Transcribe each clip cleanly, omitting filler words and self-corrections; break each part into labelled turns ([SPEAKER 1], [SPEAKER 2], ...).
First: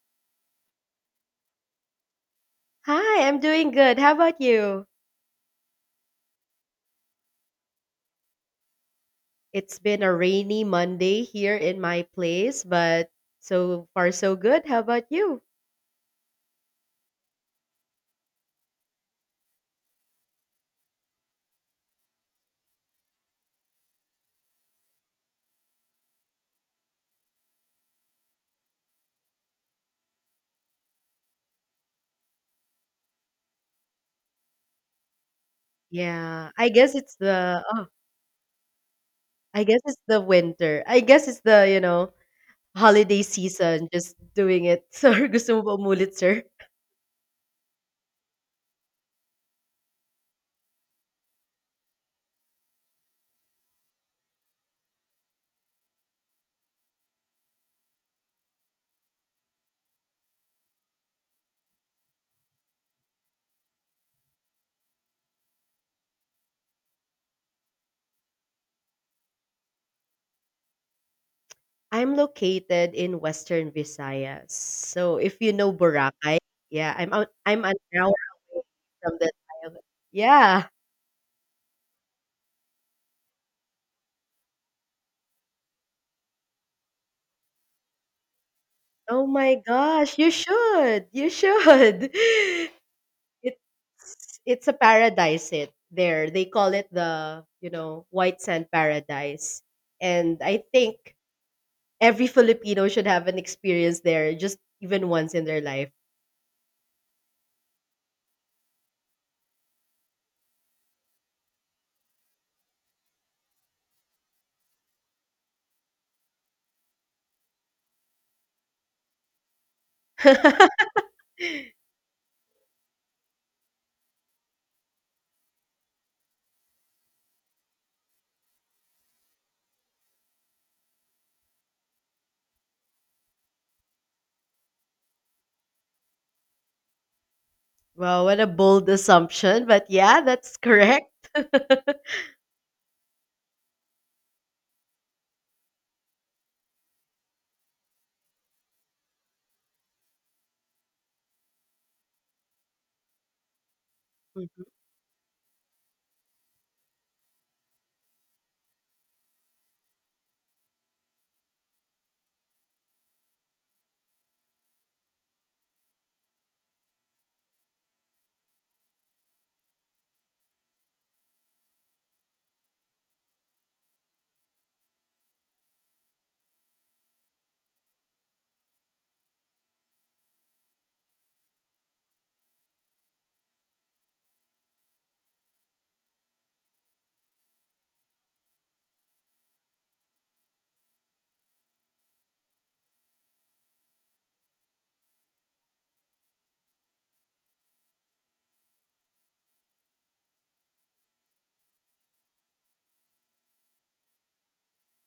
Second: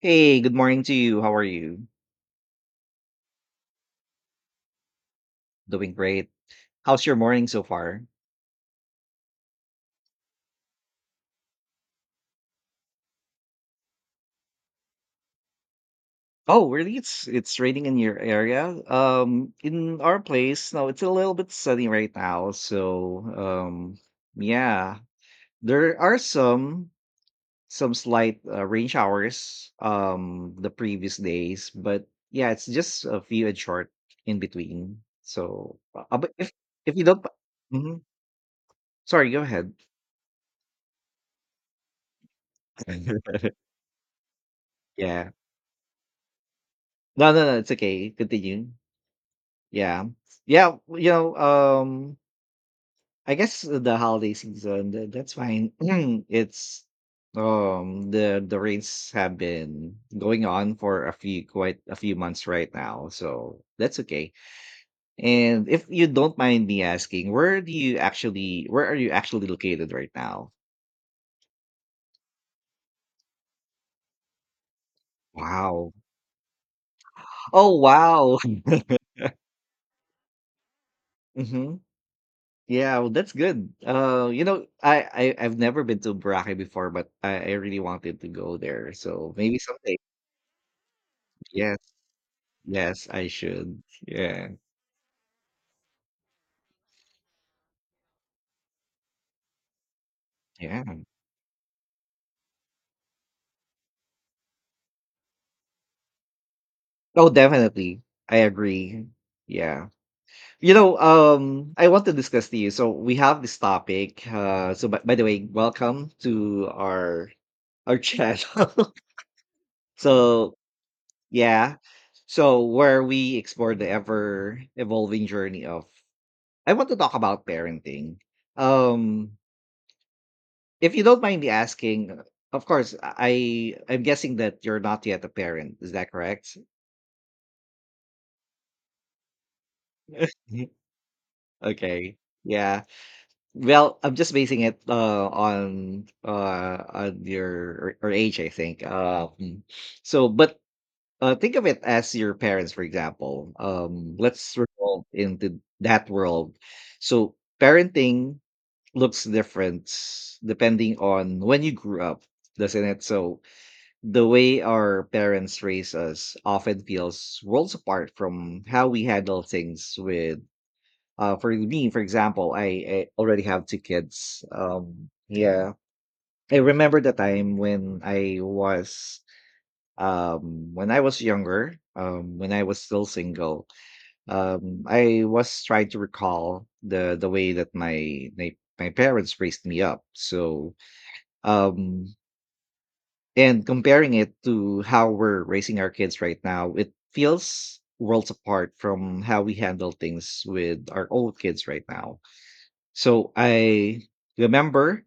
[SPEAKER 1] Hey, good morning to you. How are you?
[SPEAKER 2] Hi, I'm doing good. How about you?
[SPEAKER 1] Doing great. How's your morning so far?
[SPEAKER 2] It's been a rainy Monday here in my place, but so far so good. How about you?
[SPEAKER 1] Oh, really? It's raining in your area. In our place, no, it's a little bit sunny right now. So, yeah, there are some slight rain showers the previous days, but yeah, it's just a few and short in between. So, but
[SPEAKER 2] Yeah,
[SPEAKER 1] if if you don't— Mhm. Sorry, go
[SPEAKER 2] I
[SPEAKER 1] ahead.
[SPEAKER 2] guess it's the winter. I guess it's the holiday season just doing it. So
[SPEAKER 1] Yeah.
[SPEAKER 2] gusto mo ba umulit, sir?
[SPEAKER 1] No, no, no, it's okay. Continue. Yeah. Yeah, you know, um, I guess the holiday season, that's fine. It's, the rains have been going on for a few quite a few months right now, so that's okay. And if you don't mind me asking, where are you actually located right now?
[SPEAKER 2] I'm located in Western Visayas. So if you know
[SPEAKER 1] Wow.
[SPEAKER 2] Boracay, yeah, I'm an
[SPEAKER 1] Oh,
[SPEAKER 2] hour
[SPEAKER 1] wow.
[SPEAKER 2] away from the island. Yeah.
[SPEAKER 1] Mhm. Yeah, well, that's good. You know, I've never been to Boracay before, but I really wanted to go there,
[SPEAKER 2] Oh
[SPEAKER 1] so
[SPEAKER 2] my
[SPEAKER 1] maybe someday.
[SPEAKER 2] gosh, you should. You
[SPEAKER 1] Yes,
[SPEAKER 2] should.
[SPEAKER 1] yes, I should.
[SPEAKER 2] It's
[SPEAKER 1] Yeah,
[SPEAKER 2] it's a paradise it there. They call it the white sand paradise. And I
[SPEAKER 1] yeah.
[SPEAKER 2] think every Filipino should have an experience there just even once in their life.
[SPEAKER 1] Oh, definitely. I agree. Yeah. I want to discuss to you. So we have this topic. So by the way, welcome to our channel. so yeah, where we explore the ever evolving journey of— I want to talk about parenting. Um, if you don't mind me asking, of course, I'm guessing that you're not yet a parent. Is that correct?
[SPEAKER 2] Wow, what a bold assumption, but yeah, that's correct.
[SPEAKER 1] Okay. Yeah. Well, I'm just basing it on your or age, I think. So but Think of it as your parents, for example. Let's
[SPEAKER 2] Mhm.
[SPEAKER 1] revolve into that world. So parenting looks different depending on when you grew up, doesn't it? So the way our parents raise us often feels worlds apart from how we handle things with— For me, for example, I already have two kids. Yeah, I remember the time when I was— when I was younger, when I was still single. I was trying to recall the way that my parents raised me up. So um and comparing it to how we're raising our kids right now, it feels worlds apart from how we handle things with our old kids right now. So I remember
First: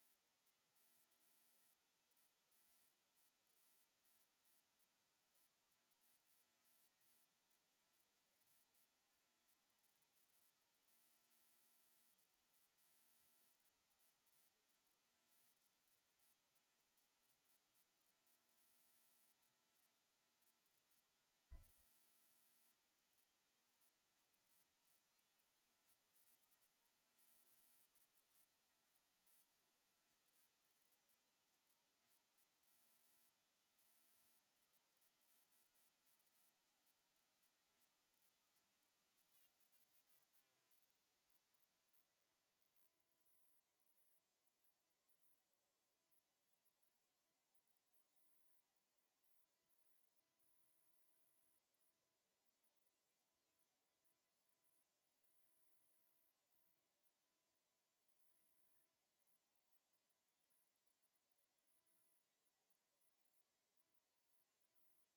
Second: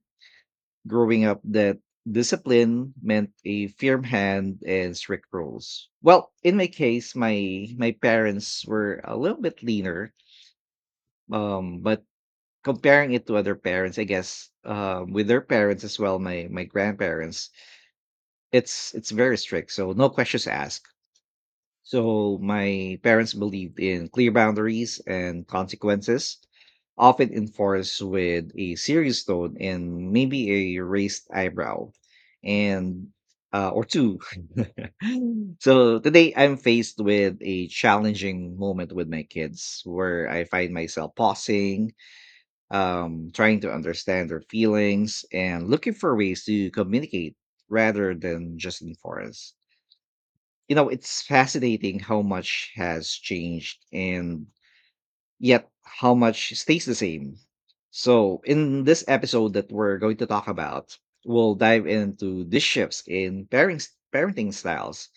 [SPEAKER 1] growing up that discipline meant a firm hand and strict rules. Well, in my case, my parents were a little bit leaner, but comparing it to other parents, I guess with their parents as well, my grandparents, it's very strict. So no questions asked. So my parents believed in clear boundaries and consequences, often enforced with a serious tone and maybe a raised eyebrow, and or two. So today I'm faced with a challenging moment with my kids, where I find myself pausing, trying to understand their feelings, and looking for ways to communicate rather than just enforce. You know, it's fascinating how much has changed and yet how much stays the same. So in this episode that we're going to talk about, we'll dive into these shifts in pairing parenting styles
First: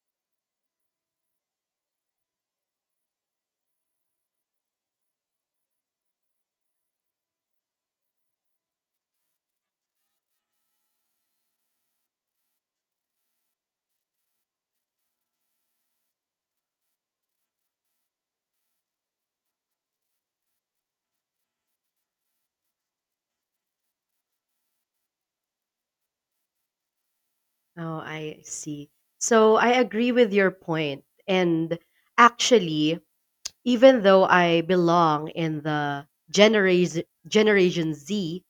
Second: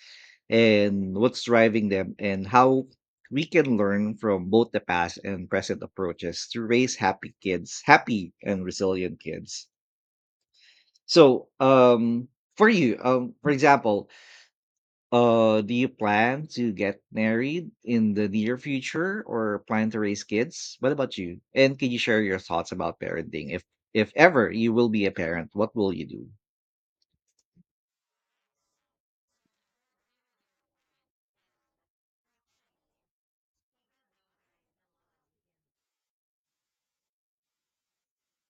[SPEAKER 1] and what's driving them, and how we can learn from both the past and present approaches to raise happy and resilient kids. So for you, for example, do you plan to get married in the near future or plan to raise kids? What about you? And can you share your thoughts about parenting? If ever you will be a parent, what will you do?
[SPEAKER 2] Oh, I see. So I agree with your point. And actually, even though I belong in the generation Z,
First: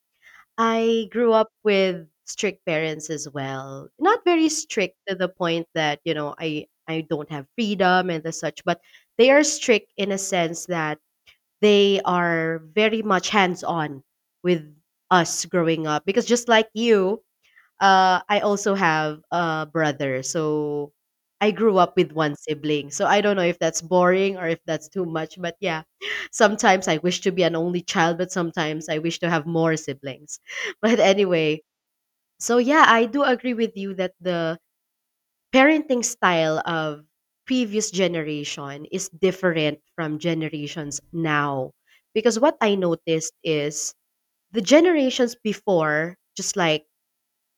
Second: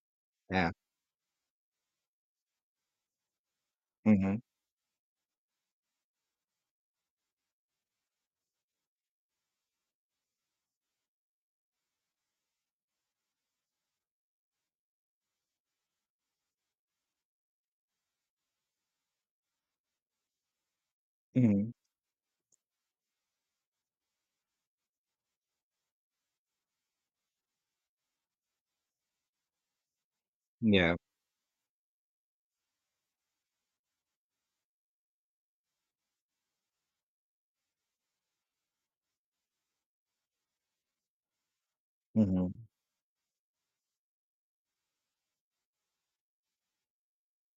[SPEAKER 1] Yeah.
[SPEAKER 2] I grew up with strict parents as well. Not
[SPEAKER 1] Mm-hmm.
[SPEAKER 2] very strict to the point that I don't have freedom and the such, but they are strict in a sense that they are very much hands-on with us growing up because just like you, I also have a brother. So I
[SPEAKER 1] Mm-hmm.
[SPEAKER 2] grew up with one sibling. So I don't know if that's boring or if that's too much. But yeah, sometimes I wish to be an only child, but sometimes I wish to have more siblings.
[SPEAKER 1] Yeah.
[SPEAKER 2] But anyway, so yeah, I do agree with you that the parenting style of previous generation is different from generations now because
[SPEAKER 1] Mm-hmm.
[SPEAKER 2] what I noticed is the generations before, just like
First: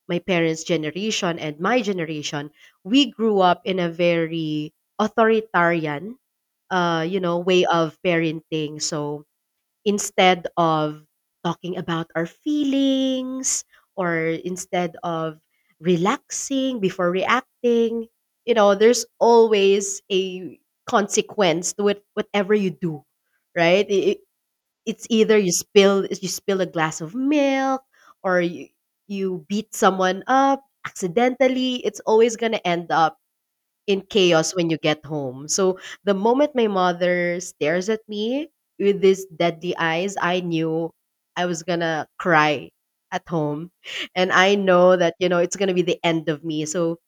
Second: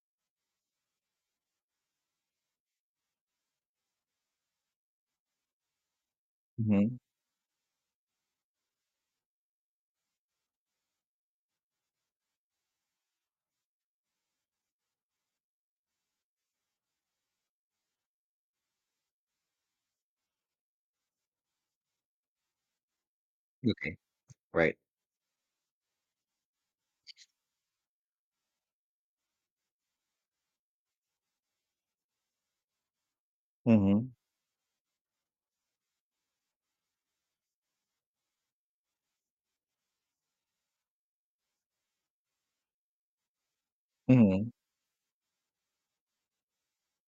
[SPEAKER 2] my parents' generation and my generation, we grew up in a very authoritarian,
[SPEAKER 1] Mm-hmm.
[SPEAKER 2] way of parenting. So instead of talking about our feelings or instead of relaxing, before reacting, you know, there's always a consequence to it, whatever you do, right?
[SPEAKER 1] Okay. Right.
[SPEAKER 2] It's either you spill a glass of milk, or you beat someone up accidentally. It's always going to end up in
[SPEAKER 1] Mm-hmm.
[SPEAKER 2] chaos when you get home. So the moment my mother stares at me with these deadly eyes, I knew I was gonna cry at home. And
[SPEAKER 1] Mm-hmm.
[SPEAKER 2] I know that it's gonna be the end of me. So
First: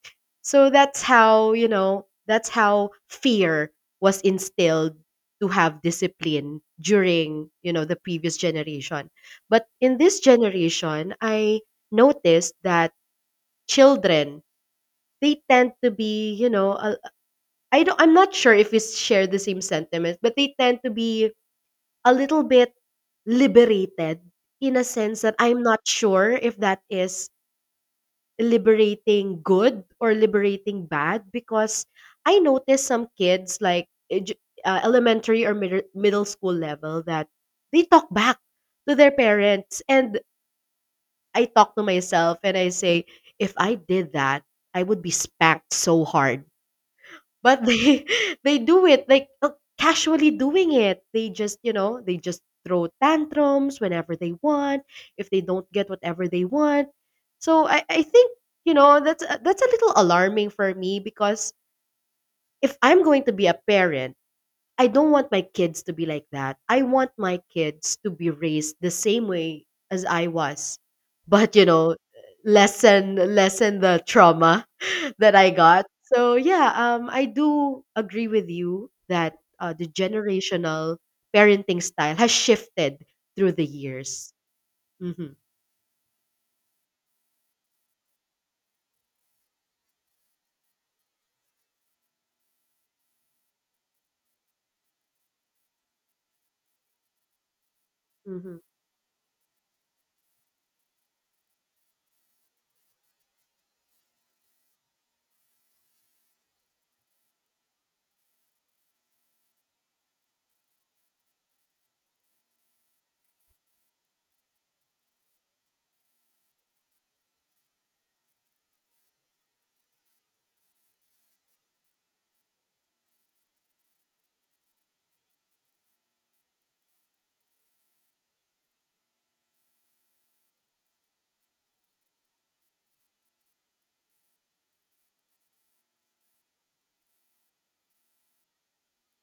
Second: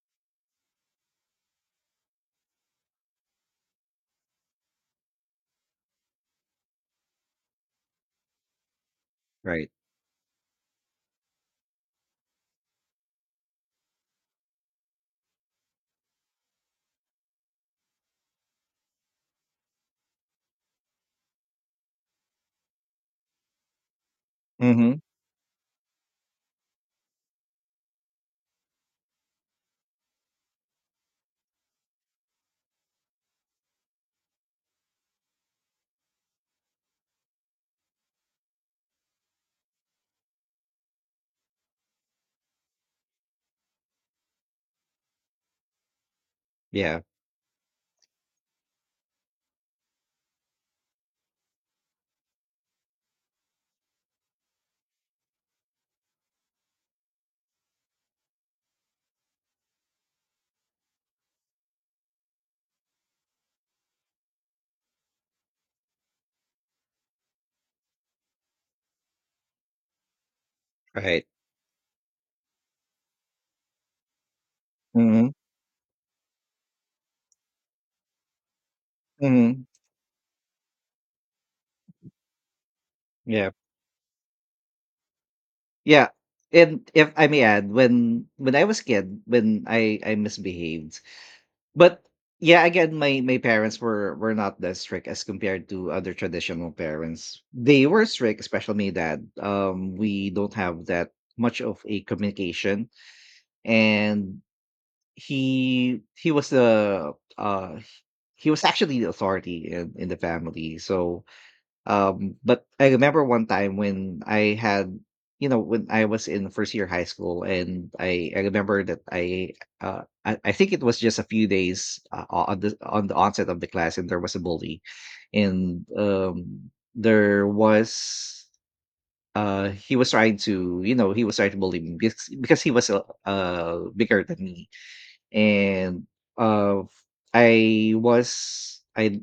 [SPEAKER 2] that's how, that's how fear was instilled to have discipline during, the previous generation. But
[SPEAKER 1] Right.
[SPEAKER 2] in this generation, I noticed that children, they tend to be, you know, a, I don't I'm not sure if we share the same sentiments, but they tend to be a little bit liberated, in a
[SPEAKER 1] Mm-hmm.
[SPEAKER 2] sense that I'm not sure if that is liberating good or liberating bad, because I noticed some kids like elementary or middle school level, that they talk back to their parents. And I talk to myself and I say, if I did that, I would be spanked so hard.
[SPEAKER 1] Yeah.
[SPEAKER 2] But they they do it like, casually doing it. They just throw tantrums whenever they want, if they don't get whatever they want. So I think, that's a little alarming for me, because if I'm going to be a parent, I don't want my kids to be like that. I want my kids to be raised the same way as I was,
[SPEAKER 1] Right.
[SPEAKER 2] but lessen the trauma
[SPEAKER 1] Mm-hmm.
[SPEAKER 2] that I got. So yeah, I do agree with you that,
[SPEAKER 1] Mm-hmm.
[SPEAKER 2] the generational parenting style has shifted
[SPEAKER 1] Yeah.
[SPEAKER 2] through the years. Hmm.
[SPEAKER 1] Yeah. And if I may add, when I was kid, when I misbehaved— But yeah, again, my parents were not that strict as compared to other traditional parents. They were strict,
[SPEAKER 2] Hmm.
[SPEAKER 1] especially my dad. We don't have that much of a communication, and he was the— uh he was actually the authority in the family. So but I remember one time when I had, you know, when I was in first year high school, and I remember that I think it was just a few days on the onset of the class, and there was a bully, and there was— he was trying to, you know, he was trying to bully me because he was uh, bigger than me, and uh, I was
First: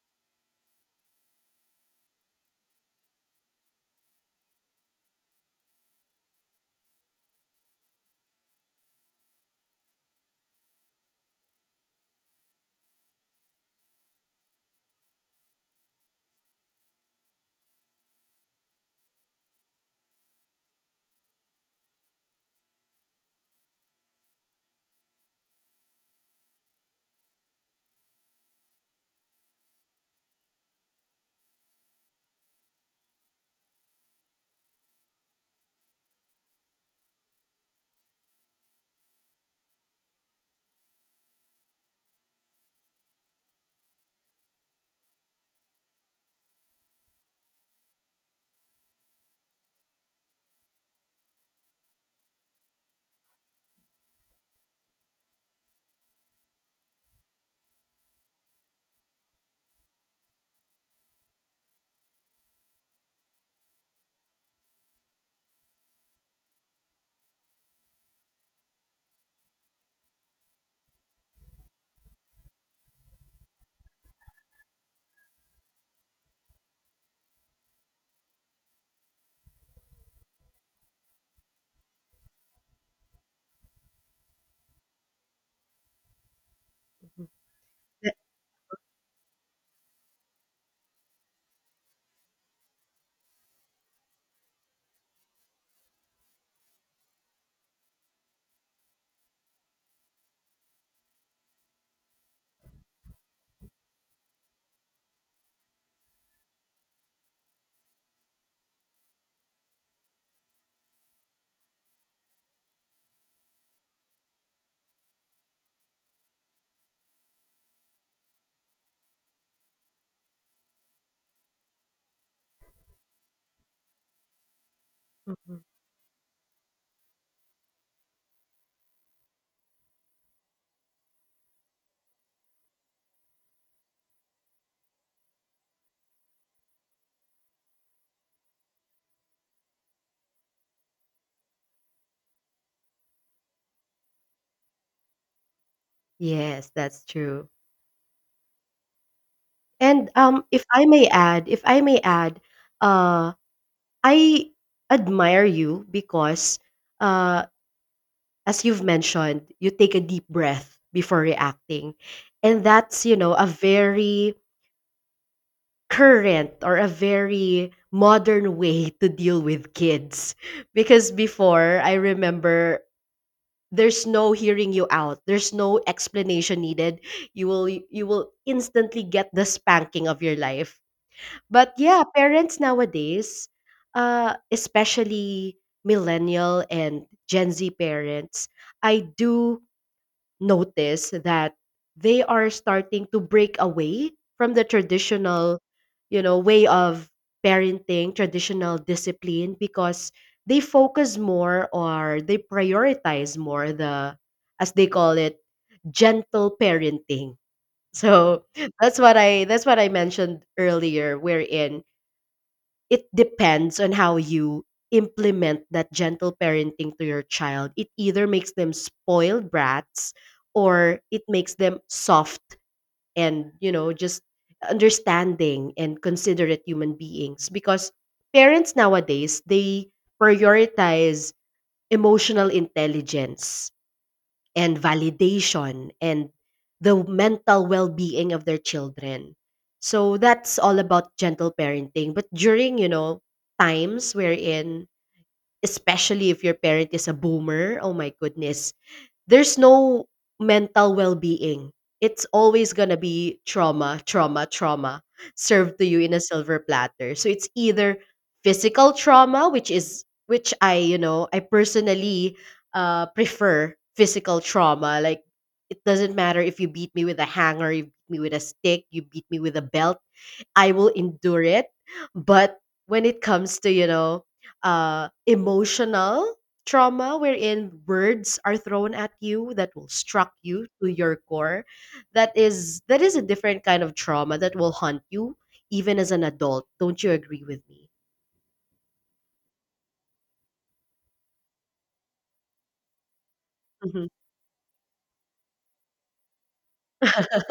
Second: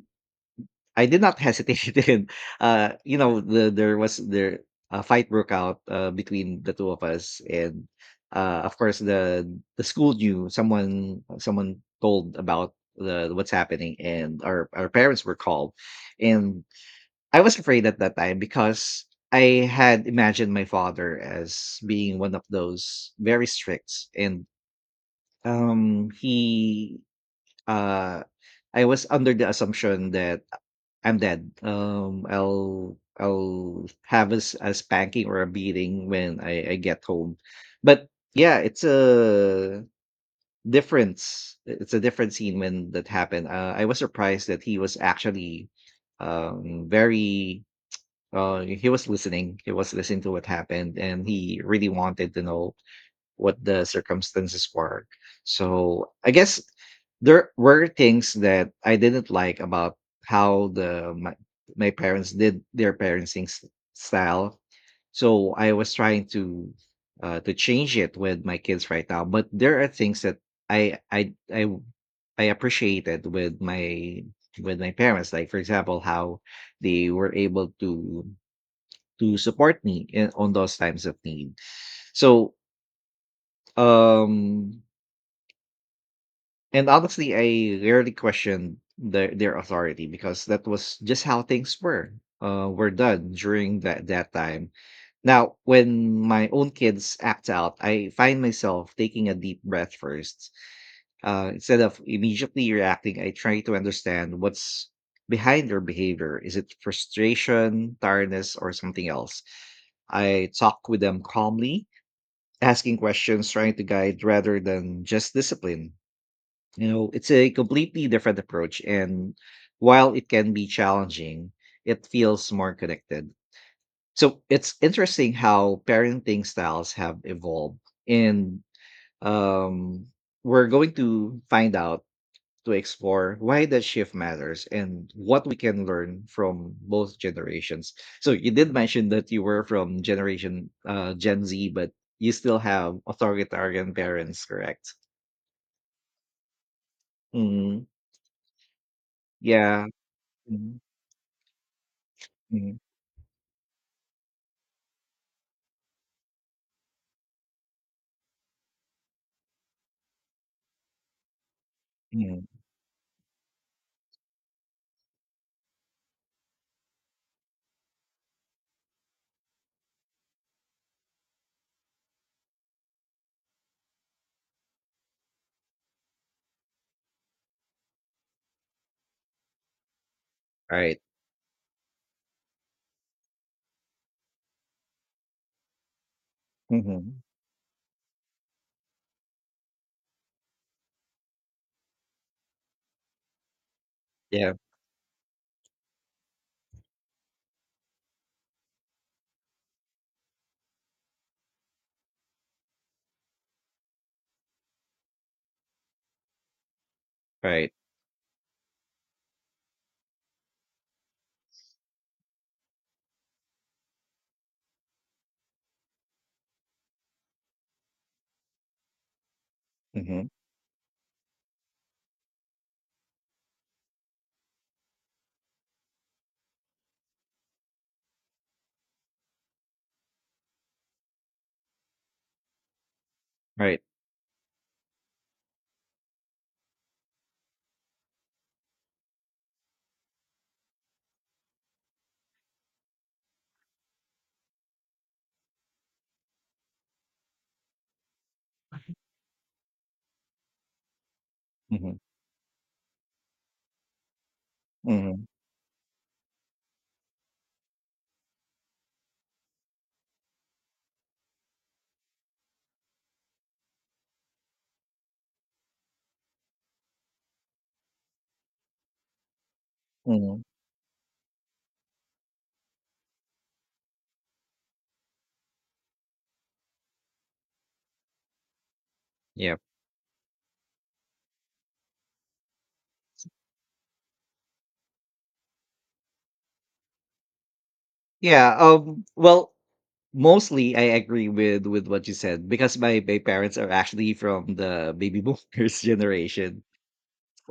[SPEAKER 1] I did not hesitate in— you know, there was there a fight broke out between the two of us, and of course the school knew, someone told about the what's happening, and our parents were called, and I was afraid at that time because I had imagined my father as being one of those very strict, and he uh I was under the assumption that I'm dead. I'll have a— a spanking or a beating when I get home. But yeah, it's a— difference. It's a different scene when that happened. I was surprised that he was actually very— he was listening. He was listening to what happened, and he really wanted to know what the circumstances were. So I guess there were things that I didn't like about how the my, my parents did their style. So I was trying to change it with my kids right now. But there are things that I I I I appreciated with my parents. Like for example, how they were able to support me in, on those times of need. So um and honestly, I rarely questioned their authority, because that was just how things were done during that time. Now, when my own kids act out, I find myself taking a deep breath first. Instead of immediately reacting, I try to understand what's behind their behavior. Is it frustration, tiredness, or something else? I talk with them calmly, asking questions, trying to guide rather than just discipline. You know, it's a completely different approach. And while it can be challenging, it feels more connected. So it's interesting
[SPEAKER 2] Hmm.
[SPEAKER 1] how parenting styles have evolved. And um, we're going to find out— to explore why that shift matters and what we can learn from both generations. So you did mention that you were from generation Gen Z, but you still have authoritarian parents, correct?
[SPEAKER 2] Yes, that's true.
[SPEAKER 1] Mm, yeah.
[SPEAKER 2] And if I may add,
[SPEAKER 1] Mm,
[SPEAKER 2] uh, I admire you because, uh, as you've mentioned, you take a deep breath before reacting,
[SPEAKER 1] Mhm.
[SPEAKER 2] and that's a very current or a very modern way to deal with kids, because before, I remember, there's no hearing you out, there's no explanation needed, you will instantly get the spanking of your life.
[SPEAKER 1] Right.
[SPEAKER 2] But yeah, parents nowadays, especially millennial and
[SPEAKER 1] Mhm.
[SPEAKER 2] Gen Z parents, I do notice that they are starting to break away
[SPEAKER 1] Yeah.
[SPEAKER 2] from the traditional way of parenting, traditional discipline, because they focus more or they prioritize more, the, as they call it, gentle parenting.
[SPEAKER 1] Right.
[SPEAKER 2] So that's what I mentioned earlier, wherein it depends on how you implement that gentle parenting to your child. It either makes them spoiled brats
[SPEAKER 1] Mhm.
[SPEAKER 2] or it makes them soft and, just understanding and considerate human beings, because parents nowadays, they prioritize emotional intelligence
[SPEAKER 1] Right.
[SPEAKER 2] and validation and the mental well-being of their children. So that's all about gentle parenting. But during, times wherein, especially if your parent is a boomer, oh my goodness, there's no mental well-being,
[SPEAKER 1] Mhm.
[SPEAKER 2] it's always going to be trauma, trauma, trauma
[SPEAKER 1] Mhm.
[SPEAKER 2] served to you in a silver platter. So it's either physical trauma, which is which I you know I personally, prefer physical trauma. Like, it doesn't matter if you beat me with a hanger, you beat me with a stick, you beat me with a belt,
[SPEAKER 1] Mhm.
[SPEAKER 2] I will endure it. But when it comes to, emotional trauma wherein words are thrown at you
[SPEAKER 1] Yeah.
[SPEAKER 2] that will struck you to your core, that is a different kind of trauma that will haunt you even as an adult. Don't you agree with me?
[SPEAKER 1] Yeah. Well, mostly I agree with what you said, because my parents are
[SPEAKER 2] Mhm.
[SPEAKER 1] actually from the baby boomers generation.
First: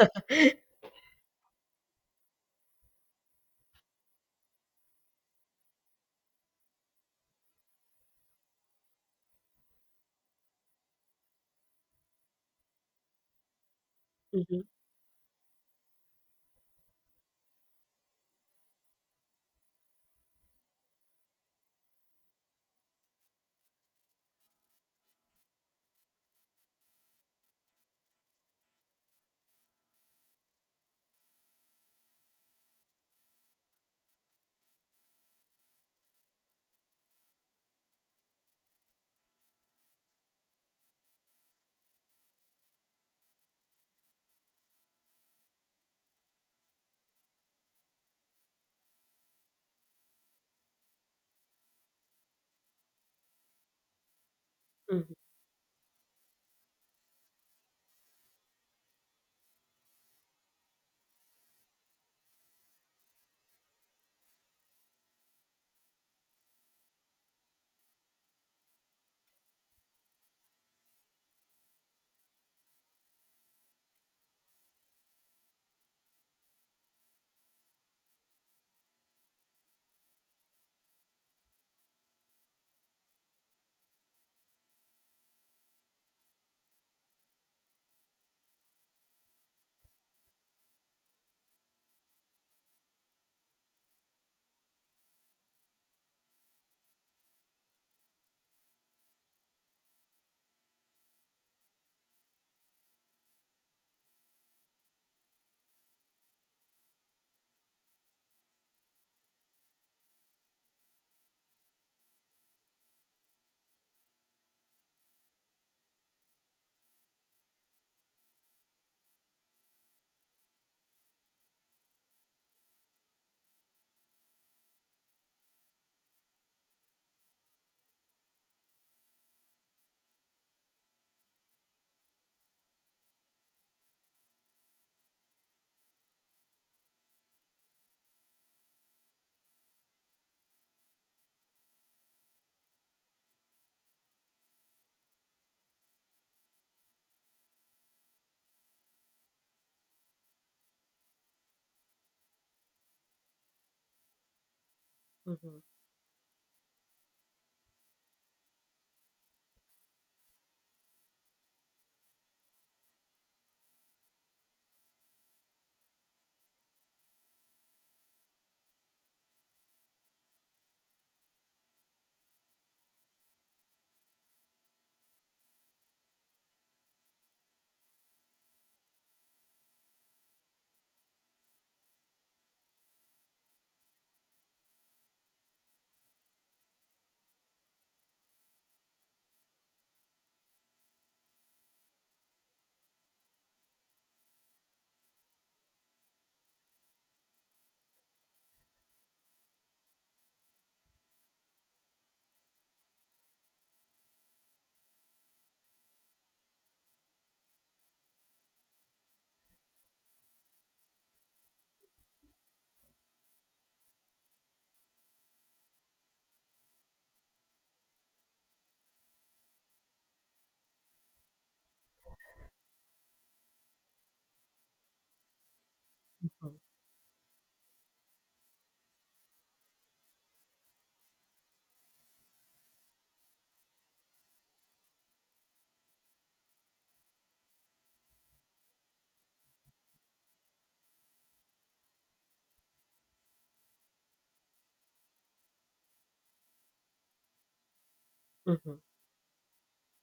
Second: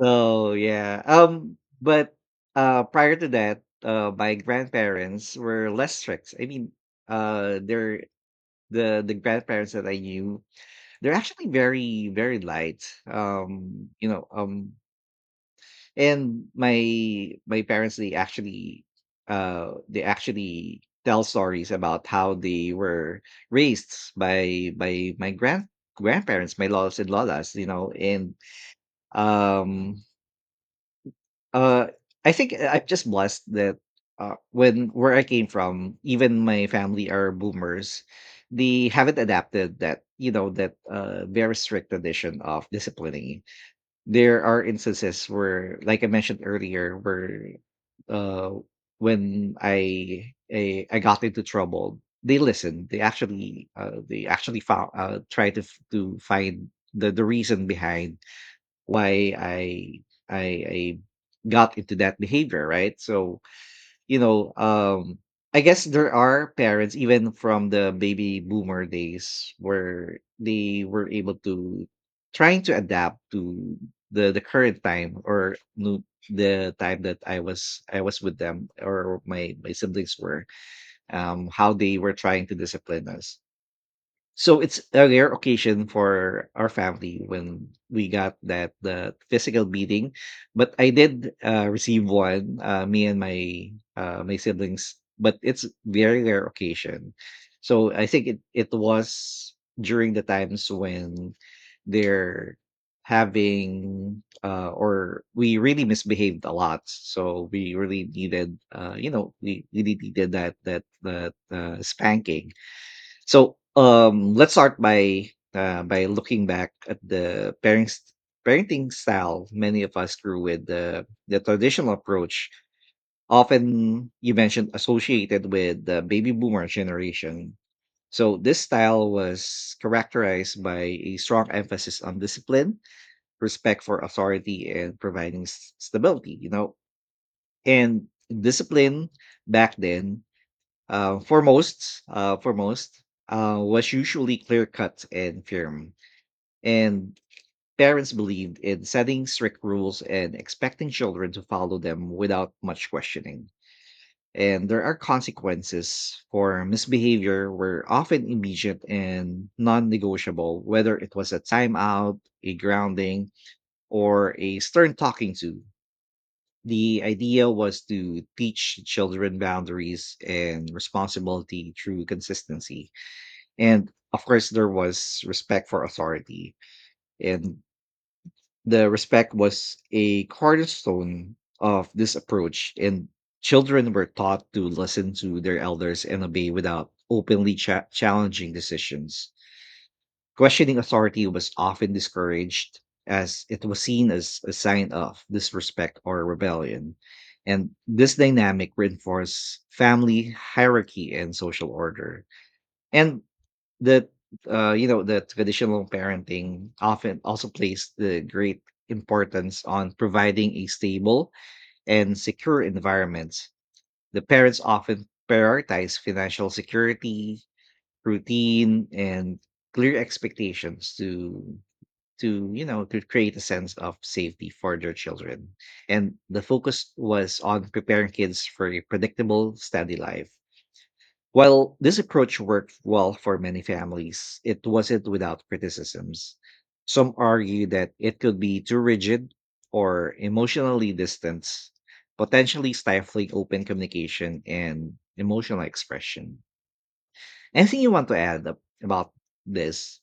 [SPEAKER 1] So yeah. But prior to that, my grandparents were less strict. I mean, they're— the grandparents that I knew. They're actually very light. You know.
[SPEAKER 2] Mhm,
[SPEAKER 1] And my parents, they actually tell stories about how they were raised by my grandparents, my lolas and lolas, you know, and um uh I think I'm just blessed that when— where I came from, even my family are boomers. They haven't adapted that, you know, that very strict tradition of disciplining. There are instances where, like I mentioned earlier, where uh, when I got into trouble, they listened. They actually found—
[SPEAKER 2] mhm,
[SPEAKER 1] tried to to find the reason behind why I I got into that behavior, right? So you know, I guess there are parents even from the baby boomer days where they were able to— trying to adapt to the current time, or no, the time that I was with them, or my siblings were— how they were trying to discipline us. So it's a rare occasion for our family when we got that the physical beating, but I did receive one. Me and my siblings, but it's very rare occasion. So I think it was during the times when they're having— or we really misbehaved a lot. So we really needed— you know, we really needed that spanking. So let's start by looking back at the parenting style many of us grew with: the traditional approach, often, you mentioned, associated with the baby boomer generation. So this style was characterized by a strong emphasis on discipline, respect for authority, and providing stability. You know, and discipline back then, for most, was usually clear cut and firm, and parents believed in setting strict rules and expecting children to follow them without much questioning. And there are
[SPEAKER 2] mhm,
[SPEAKER 1] consequences for misbehavior were often immediate and non-negotiable, whether it was a timeout, a grounding, or a stern talking to. The idea was to teach children boundaries and responsibility through consistency, and of course there was respect for authority. And the respect was a cornerstone of this approach, and children were taught to listen to their elders and obey without openly challenging decisions. Questioning authority was often discouraged, as it was seen as a sign of disrespect or rebellion, and this dynamic reinforced family hierarchy and social order. And that you know that traditional parenting often also plays the great importance on providing a stable and secure environment. The parents often prioritize financial security, routine, and clear expectations to to create a sense of safety for their children. And the
[SPEAKER 2] mhm,
[SPEAKER 1] focus was on preparing kids for a predictable, steady life. While this approach worked well for many families, it wasn't without criticisms. Some argue that it could be too rigid or emotionally distant, potentially stifling open communication and emotional expression. Anything you want to add
[SPEAKER 2] mhm.
[SPEAKER 1] about this?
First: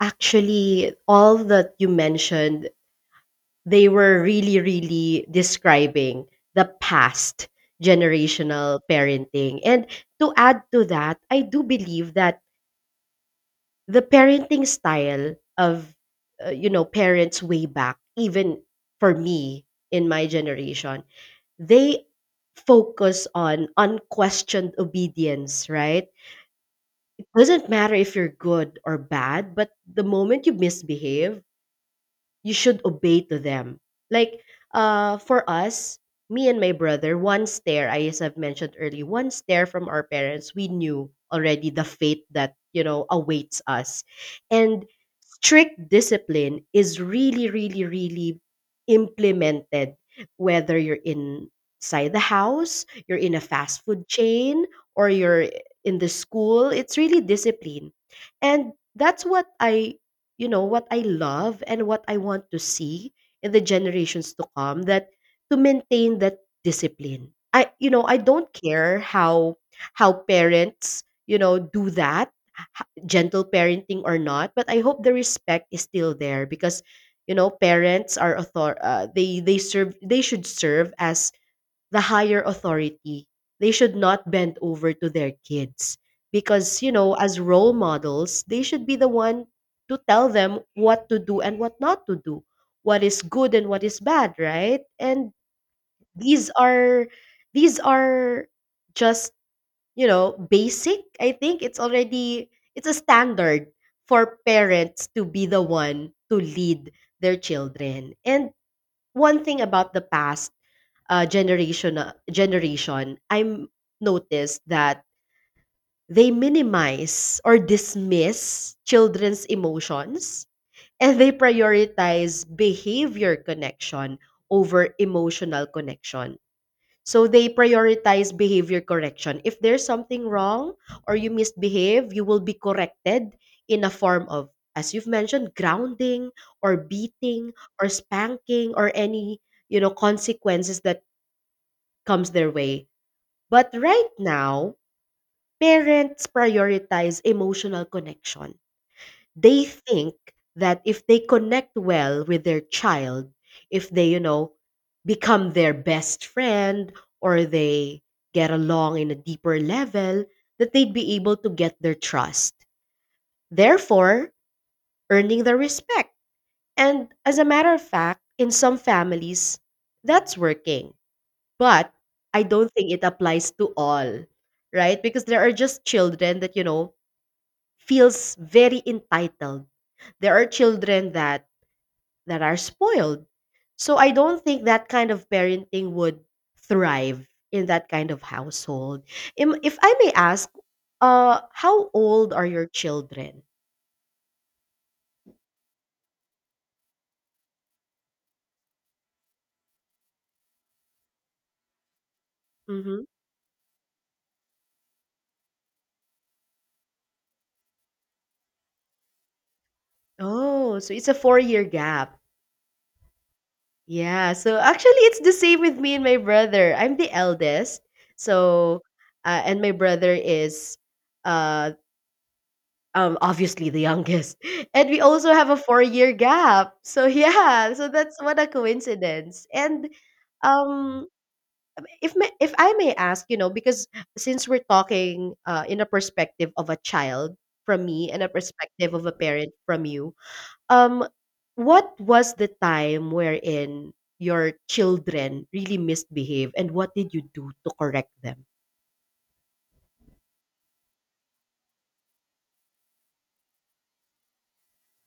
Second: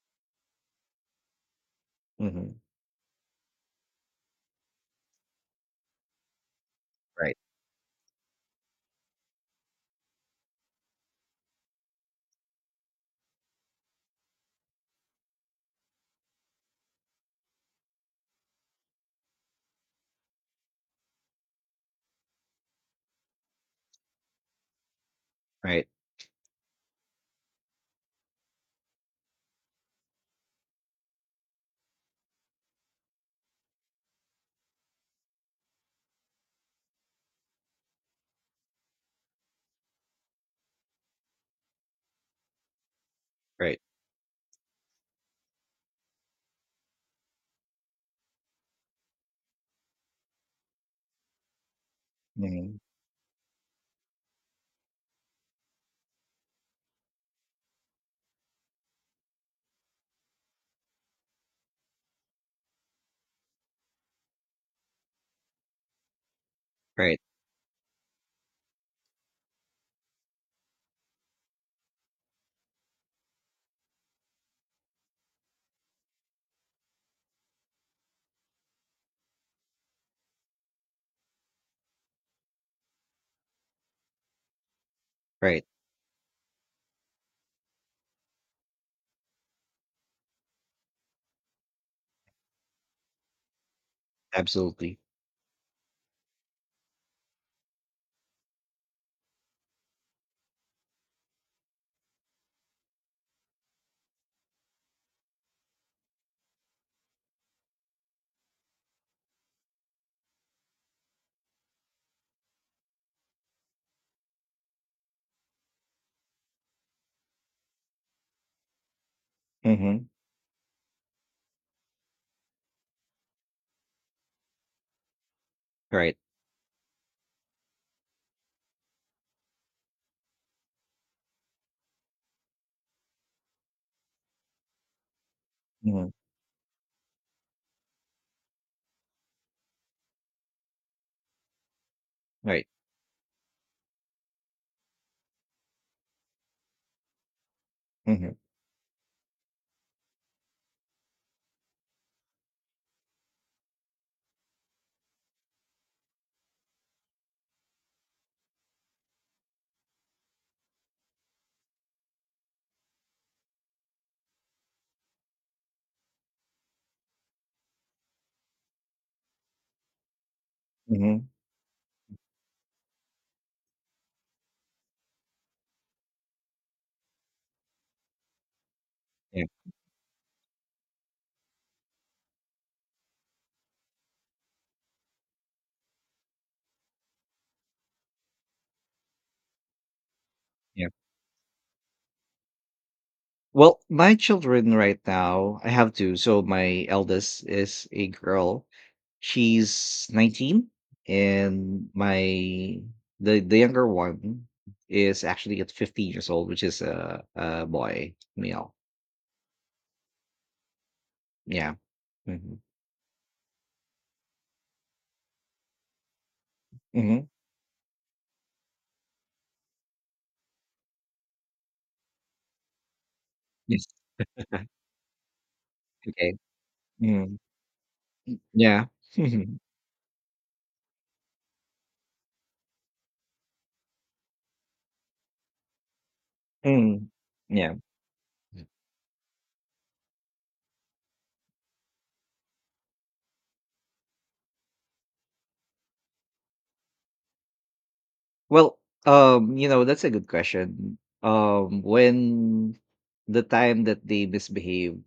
[SPEAKER 2] Actually, all that you
[SPEAKER 1] Hmm.
[SPEAKER 2] mentioned, they were really, really describing the
[SPEAKER 1] Right,
[SPEAKER 2] past generational parenting. And to add to that, I do believe that the parenting style of, parents way back, even for me in my generation, they focus on unquestioned obedience,
[SPEAKER 1] right,
[SPEAKER 2] right? It doesn't matter if you're good or bad, but the moment you misbehave, you should obey to them. Like, for us, me and my brother, one stare, I as I've mentioned earlier, one stare from our parents, we knew already the fate that awaits
[SPEAKER 1] right.
[SPEAKER 2] us. And strict discipline is really, really, really implemented, whether you're inside the
[SPEAKER 1] Hmm.
[SPEAKER 2] house, you're in a fast food chain, or you're in the school. It's really discipline. And that's what I love and what I want to see in the generations to come, that to maintain that
[SPEAKER 1] Right,
[SPEAKER 2] discipline. I you know I don't care how parents, do that, gentle parenting or not, but I hope the respect is still there. Because, you know, parents are author they serve they should serve as the higher authority. They should not bend over to their
[SPEAKER 1] right.
[SPEAKER 2] kids because, as role models, they should be the one to tell them what to do and what not to do, what is good and what is bad, right?
[SPEAKER 1] Absolutely.
[SPEAKER 2] And these are these are just basic. I think it's already it's a standard for parents to be the one to lead their children. And one thing about the past generation I'm noticed, that they minimize or dismiss children's
[SPEAKER 1] Hmm.
[SPEAKER 2] emotions, and they prioritize behavior connection over emotional
[SPEAKER 1] Right.
[SPEAKER 2] connection. So they prioritize behavior correction. If there's something wrong or you misbehave, you will be corrected in a form of, as you've mentioned,
[SPEAKER 1] Hmm.
[SPEAKER 2] grounding or beating or spanking, or any consequences that comes their
[SPEAKER 1] Right.
[SPEAKER 2] way. But right now, parents prioritize emotional
[SPEAKER 1] Hmm.
[SPEAKER 2] connection. They think that if they connect well with their child, if they become their best friend, or they get along in a deeper level, that they'd be able to get their trust, therefore earning their respect. And as a matter of fact, in some families, that's working.
[SPEAKER 1] Hmm.
[SPEAKER 2] But I don't think it applies to all, right? Because there are just children that feels very
[SPEAKER 1] Yeah,
[SPEAKER 2] entitled. There are children that are spoiled. So I don't think that kind of parenting would thrive in that kind of household. If I may ask,
[SPEAKER 1] yeah.
[SPEAKER 2] how old are your children?
[SPEAKER 1] Well, my children right now, I have two. So my eldest is a girl. She's 19, and my
[SPEAKER 2] Hmm.
[SPEAKER 1] the younger one is actually at 15 years old, which is a boy, male.
[SPEAKER 2] Oh, so it's a four-year
[SPEAKER 1] Yeah.
[SPEAKER 2] gap.
[SPEAKER 1] Mm-hmm.
[SPEAKER 2] Yeah, so actually it's the same with me and my brother. I'm the
[SPEAKER 1] Mm-hmm.
[SPEAKER 2] eldest. So and my brother is uh obviously the
[SPEAKER 1] Yes.
[SPEAKER 2] youngest. And we also have a 4-year
[SPEAKER 1] Okay.
[SPEAKER 2] gap. So
[SPEAKER 1] Mm.
[SPEAKER 2] yeah, so that's what a
[SPEAKER 1] Yeah.
[SPEAKER 2] coincidence. And um if I may ask, you know, because since we're talking in a perspective of a
[SPEAKER 1] Mm.
[SPEAKER 2] child
[SPEAKER 1] Yeah.
[SPEAKER 2] from me and a perspective of a parent from you, um, what was the time wherein your children really misbehave, and what did you do to correct them?
[SPEAKER 1] Well, you know, that's a good question. When the time that they misbehave,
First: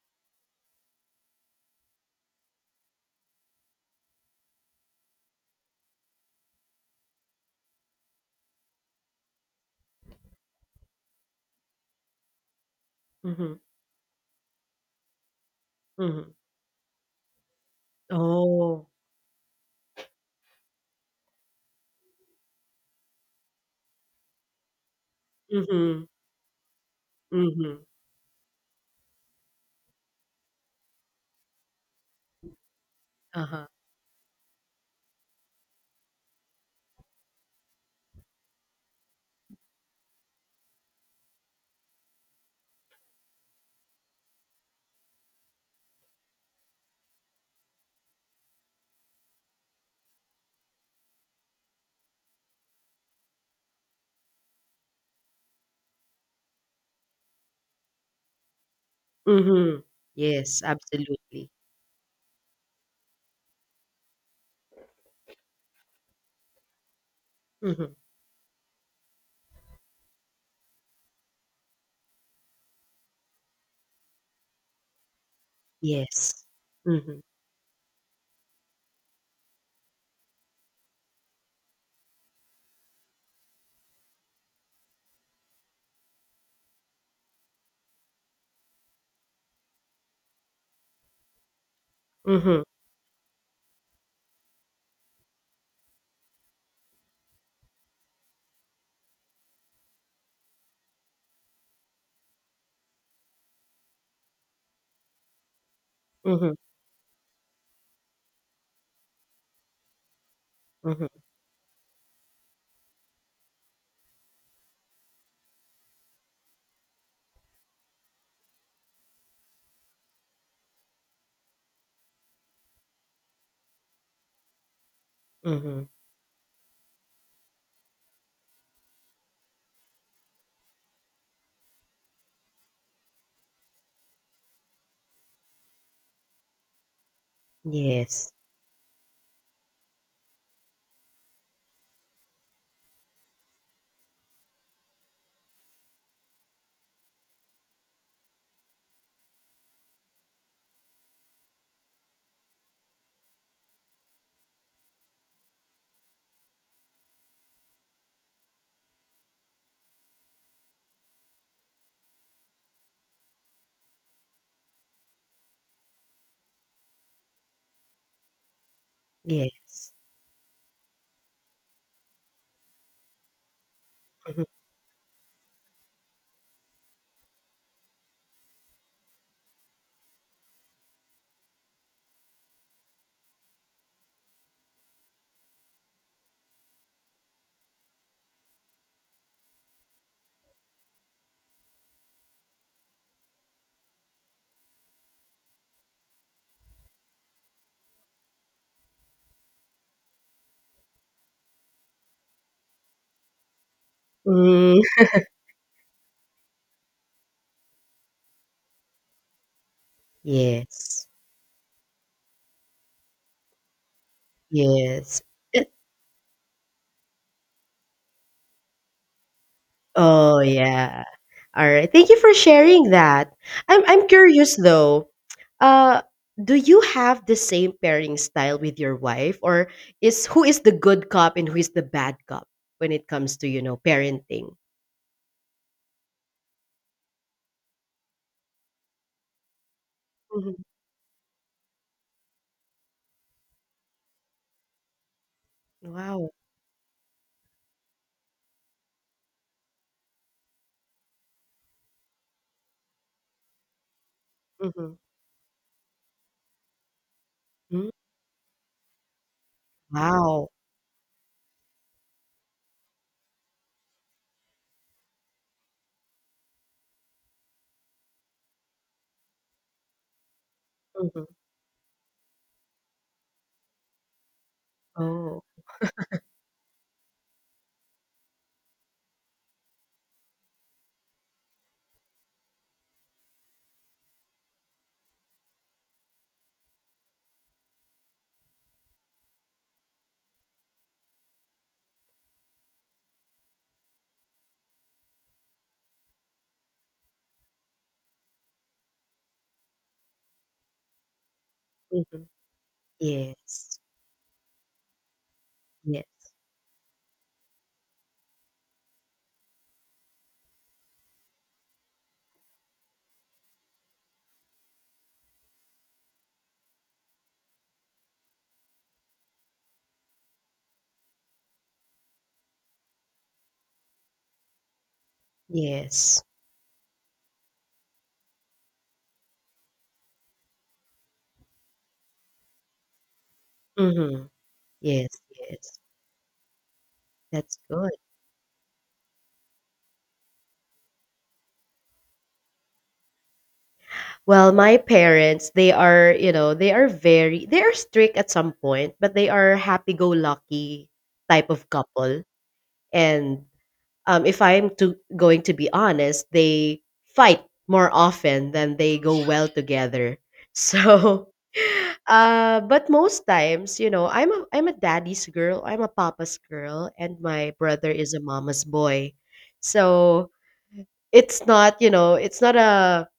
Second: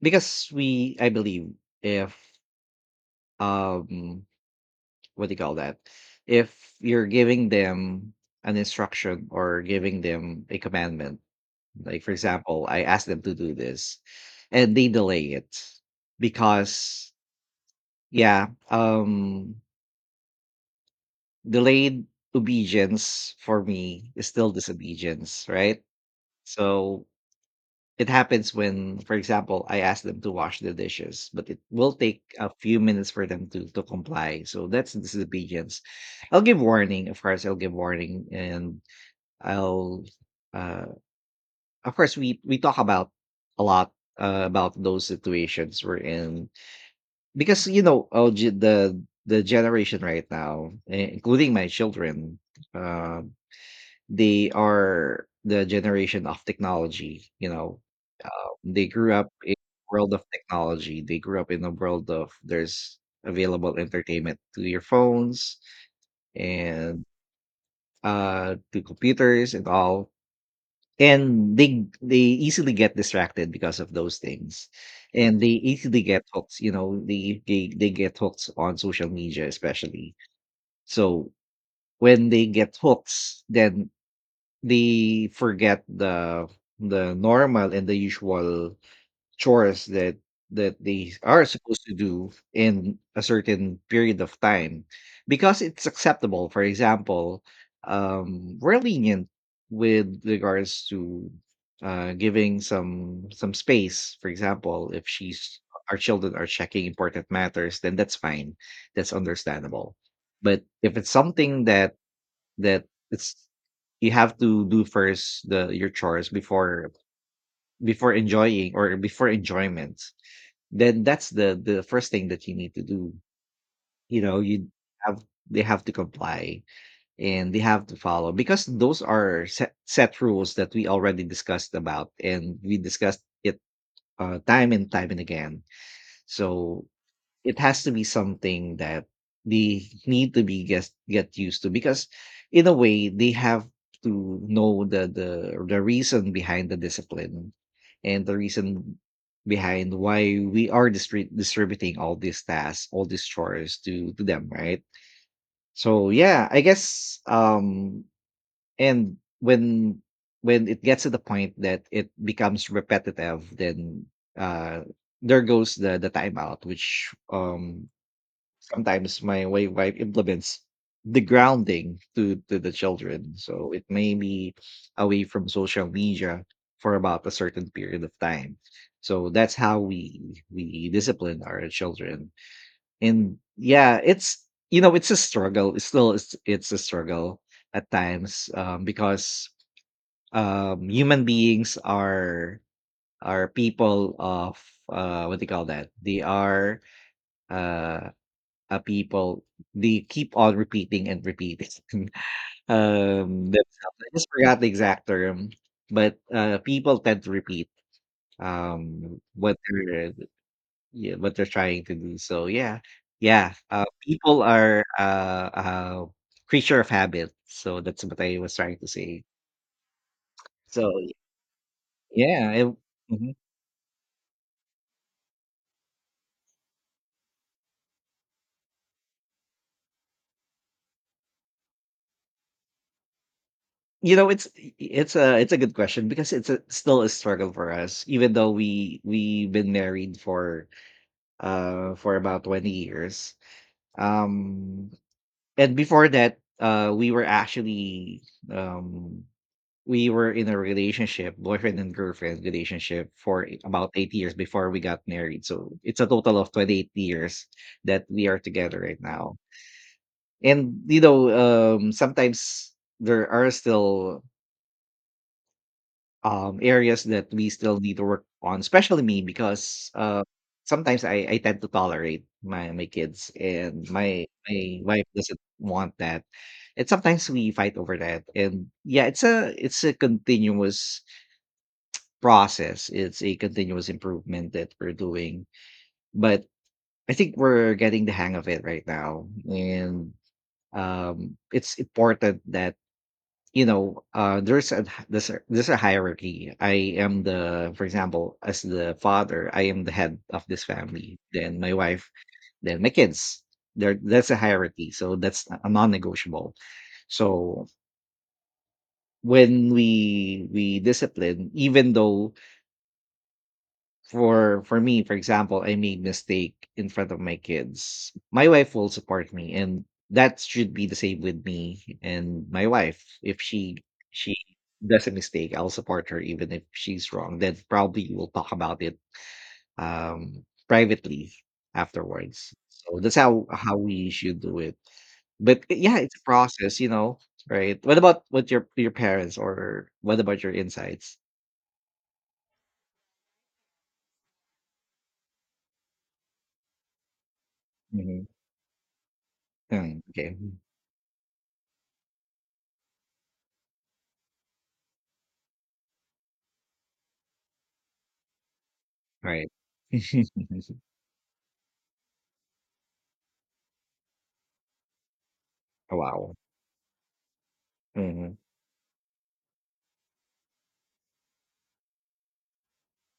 [SPEAKER 1] because we I believe if um what do you call that, if you're giving them an instruction or giving them a commandment, like for example I ask them to do
[SPEAKER 2] Mhm,
[SPEAKER 1] this, and they delay it
[SPEAKER 2] mhm.
[SPEAKER 1] because, yeah.
[SPEAKER 2] Oh.
[SPEAKER 1] Delayed obedience for me is still disobedience, right?
[SPEAKER 2] Mhm,
[SPEAKER 1] So
[SPEAKER 2] mhm.
[SPEAKER 1] it happens when, for example, I ask them to wash the dishes, but it will take a few minutes for them
[SPEAKER 2] Uh-huh.
[SPEAKER 1] to comply. So that's disobedience. I'll give warning, of course. I'll give warning, and I'll, uh, of course, we talk about a lot about those situations we're in, because you know, the generation right now, eh, including my children, uh, they are the generation of technology. You know, they grew up in
[SPEAKER 2] Mhm.
[SPEAKER 1] a world of
[SPEAKER 2] Yes,
[SPEAKER 1] technology. They grew
[SPEAKER 2] absolutely.
[SPEAKER 1] up in a world of there's available entertainment to your phones and
[SPEAKER 2] Mhm.
[SPEAKER 1] to computers and all. And they easily get distracted because of those things. And they easily get
[SPEAKER 2] Yes.
[SPEAKER 1] hooked, you know,
[SPEAKER 2] Mhm,
[SPEAKER 1] they get hooked on social media especially. So when they get hooked, then they forget the normal and the usual chores that that they are supposed to do
[SPEAKER 2] mhm,
[SPEAKER 1] in a certain period of time, because it's acceptable. For example, we're lenient with regards to giving some space. For example, if she's, our children are
[SPEAKER 2] mhm,
[SPEAKER 1] checking important matters, then that's fine, that's understandable. But if
[SPEAKER 2] mhm,
[SPEAKER 1] it's something that that it's, you have to do first the your chores before, before enjoying or before enjoyment, then that's the first thing that you need to do. You know, you have they have
[SPEAKER 2] mhm.
[SPEAKER 1] to comply and they have to follow, because those are set, set rules that we already discussed about, and we discussed it, time and time and again. So it has to be
[SPEAKER 2] Yes,
[SPEAKER 1] something that they need to be get used to, because in a way they have to know the reason behind the discipline, and the reason behind why we are distributing all these tasks, all these chores to them, right? So yeah, I guess, and when it gets to the point that it becomes repetitive, then uh there goes the timeout, which, sometimes my
[SPEAKER 2] yes.
[SPEAKER 1] wife implements the grounding to the children, so it may
[SPEAKER 2] Mhm.
[SPEAKER 1] be away from social media for about a certain period of time. So that's how we discipline our children. And yeah, it's, you know, it's a struggle, it's still it's a struggle at times, because human beings are people of, what do you call that, they are, uh, people, they keep on repeating and repeating themselves. I just forgot the
[SPEAKER 2] Mm.
[SPEAKER 1] exact term, but people tend to repeat what they're,
[SPEAKER 2] Yes,
[SPEAKER 1] yeah, what they're trying to do. So yeah, yeah, people are,
[SPEAKER 2] yes.
[SPEAKER 1] uh creature of habit. So that's what I was trying to say.
[SPEAKER 2] Oh,
[SPEAKER 1] So
[SPEAKER 2] yeah. All right. Thank you for
[SPEAKER 1] yeah, it,
[SPEAKER 2] sharing that.
[SPEAKER 1] mhm.
[SPEAKER 2] I'm curious though. Uh do you have the same pairing style with your wife? Or is, who is the good cop and who is the bad cop when it comes to,
[SPEAKER 1] You know, it's
[SPEAKER 2] parenting?
[SPEAKER 1] it's a it's a good question, because it's a, still a struggle for us, even though we've been married
[SPEAKER 2] Mhm.
[SPEAKER 1] for, for about 20 years. Um, and before
[SPEAKER 2] Wow.
[SPEAKER 1] that, we were actually, um, we were in a relationship, boyfriend and girlfriend relationship for about 8 years before we
[SPEAKER 2] Mhm.
[SPEAKER 1] got married. So it's a total of 28 years
[SPEAKER 2] Mm.
[SPEAKER 1] that we are together right now.
[SPEAKER 2] Wow.
[SPEAKER 1] And you know, sometimes there are still, areas that we still need to work on, especially me, because sometimes I,
[SPEAKER 2] Mhm.
[SPEAKER 1] I tend to tolerate my kids, and my wife doesn't
[SPEAKER 2] Oh.
[SPEAKER 1] want that, and sometimes we fight over that. And yeah, it's a continuous process. It's a continuous improvement that we're doing, but I think we're getting the hang of it right now. And it's important that, you know, there's a hierarchy. I am the, for example, as the father, I am the head of this family, then my wife,
[SPEAKER 2] Mhm.
[SPEAKER 1] then my kids.
[SPEAKER 2] Yes.
[SPEAKER 1] There, that's a hierarchy, so that's a
[SPEAKER 2] Yes.
[SPEAKER 1] non-negotiable. So when we discipline, even though, for me, for example, I made mistake in front of my kids, my wife will support me, and that should be the same with me and my wife. If she does a mistake, I'll support her
[SPEAKER 2] Yes.
[SPEAKER 1] even if she's wrong. Then probably we'll talk about it privately afterwards. So that's how we
[SPEAKER 2] Mhm.
[SPEAKER 1] should do it.
[SPEAKER 2] Yes,
[SPEAKER 1] But eh,
[SPEAKER 2] yes.
[SPEAKER 1] yeah, it's a process, you know,
[SPEAKER 2] That's
[SPEAKER 1] right?
[SPEAKER 2] good.
[SPEAKER 1] What about what your parents, or what about your insights?
[SPEAKER 2] Well, my parents, they are, you know, they are strict
[SPEAKER 1] Mhm.
[SPEAKER 2] at some point, but they are
[SPEAKER 1] Mm, okay.
[SPEAKER 2] happy-go-lucky type of couple. And if I'm to going to be honest, they fight more often than they go well
[SPEAKER 1] Right.
[SPEAKER 2] together. So, but most times, I'm a daddy's girl, I'm a
[SPEAKER 1] Wow.
[SPEAKER 2] papa's girl, and my brother is a
[SPEAKER 1] Mhm.
[SPEAKER 2] mama's boy. So it's not a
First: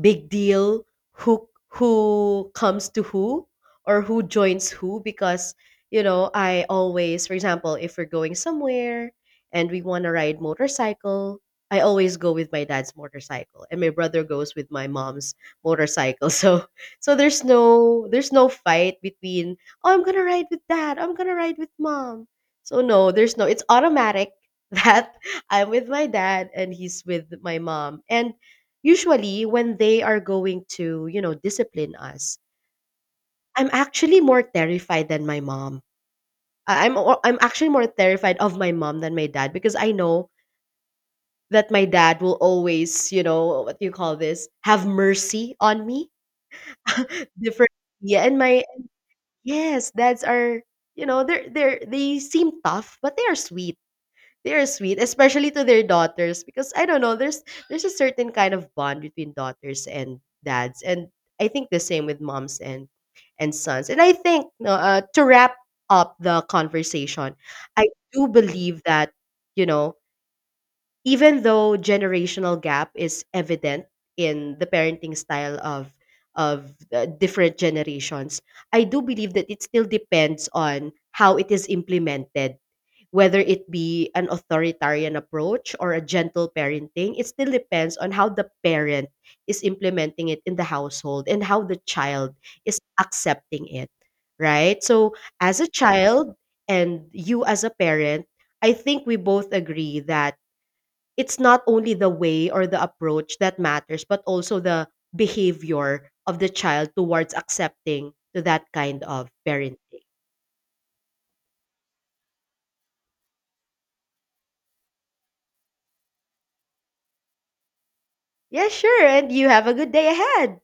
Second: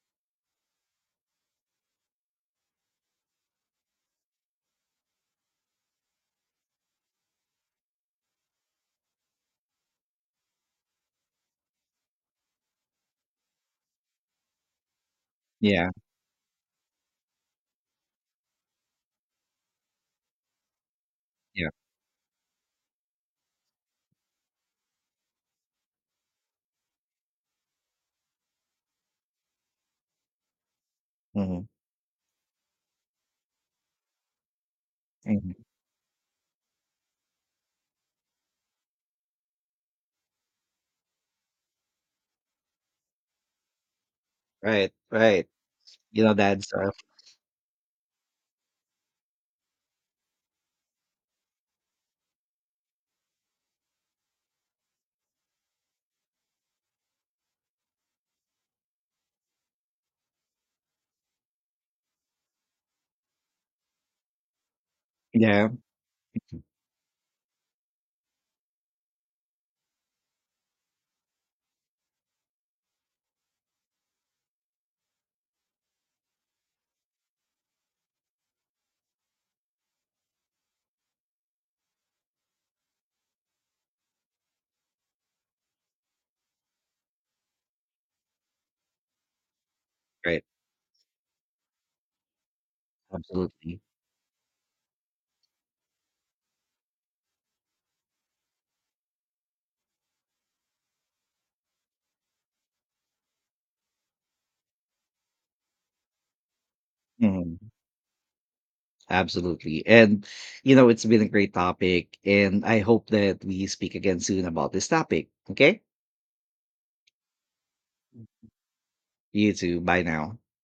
[SPEAKER 2] big deal who comes to who, or who joins who. Because, I always, for example, if we're going somewhere and we want to ride motorcycle, I always go with my dad's motorcycle, and my brother goes with my mom's
[SPEAKER 1] Yeah,
[SPEAKER 2] motorcycle. So there's no fight between, oh, I'm gonna ride with dad, I'm gonna ride
[SPEAKER 1] yeah.
[SPEAKER 2] with mom. So no, there's no it's automatic. That I'm with my dad and he's with my mom. And usually, when they are going to
[SPEAKER 1] Mhm.
[SPEAKER 2] discipline us, I'm actually more terrified than my
[SPEAKER 1] Mhm.
[SPEAKER 2] mom. I'm actually more terrified of my mom than my dad, because I know that my dad will always, you know, what do you call this, have
[SPEAKER 1] Right, right.
[SPEAKER 2] mercy on me.
[SPEAKER 1] You know, that stuff.
[SPEAKER 2] Different, yeah. And my yes, dads are, they seem tough, but they are sweet, they are sweet, especially to their daughters. Because I don't know, there's a certain kind of bond between daughters and dads, and I think the same with moms and sons. And I think, no, to wrap
[SPEAKER 1] Yeah,
[SPEAKER 2] up the conversation, I do believe that, you know, even though generational gap is evident in the parenting style of different generations, I do believe that it still depends on how it is implemented. Whether it be an authoritarian approach or a gentle parenting, it still depends on how the parent is implementing it
[SPEAKER 1] right.
[SPEAKER 2] in the household and how the child is accepting
[SPEAKER 1] Absolutely.
[SPEAKER 2] it, right? So as a child, and you as a parent, I think we both agree that it's not only the way or the approach that matters, but also the behavior of the child towards
[SPEAKER 1] Mhm.
[SPEAKER 2] accepting to that kind of
[SPEAKER 1] Absolutely.
[SPEAKER 2] parenting.
[SPEAKER 1] And, you know, it's been a great topic, and I hope that we speak again soon about this topic, okay?
[SPEAKER 2] Yeah, sure. And you
[SPEAKER 1] You
[SPEAKER 2] have a
[SPEAKER 1] too.
[SPEAKER 2] good
[SPEAKER 1] Bye
[SPEAKER 2] day
[SPEAKER 1] now.
[SPEAKER 2] ahead.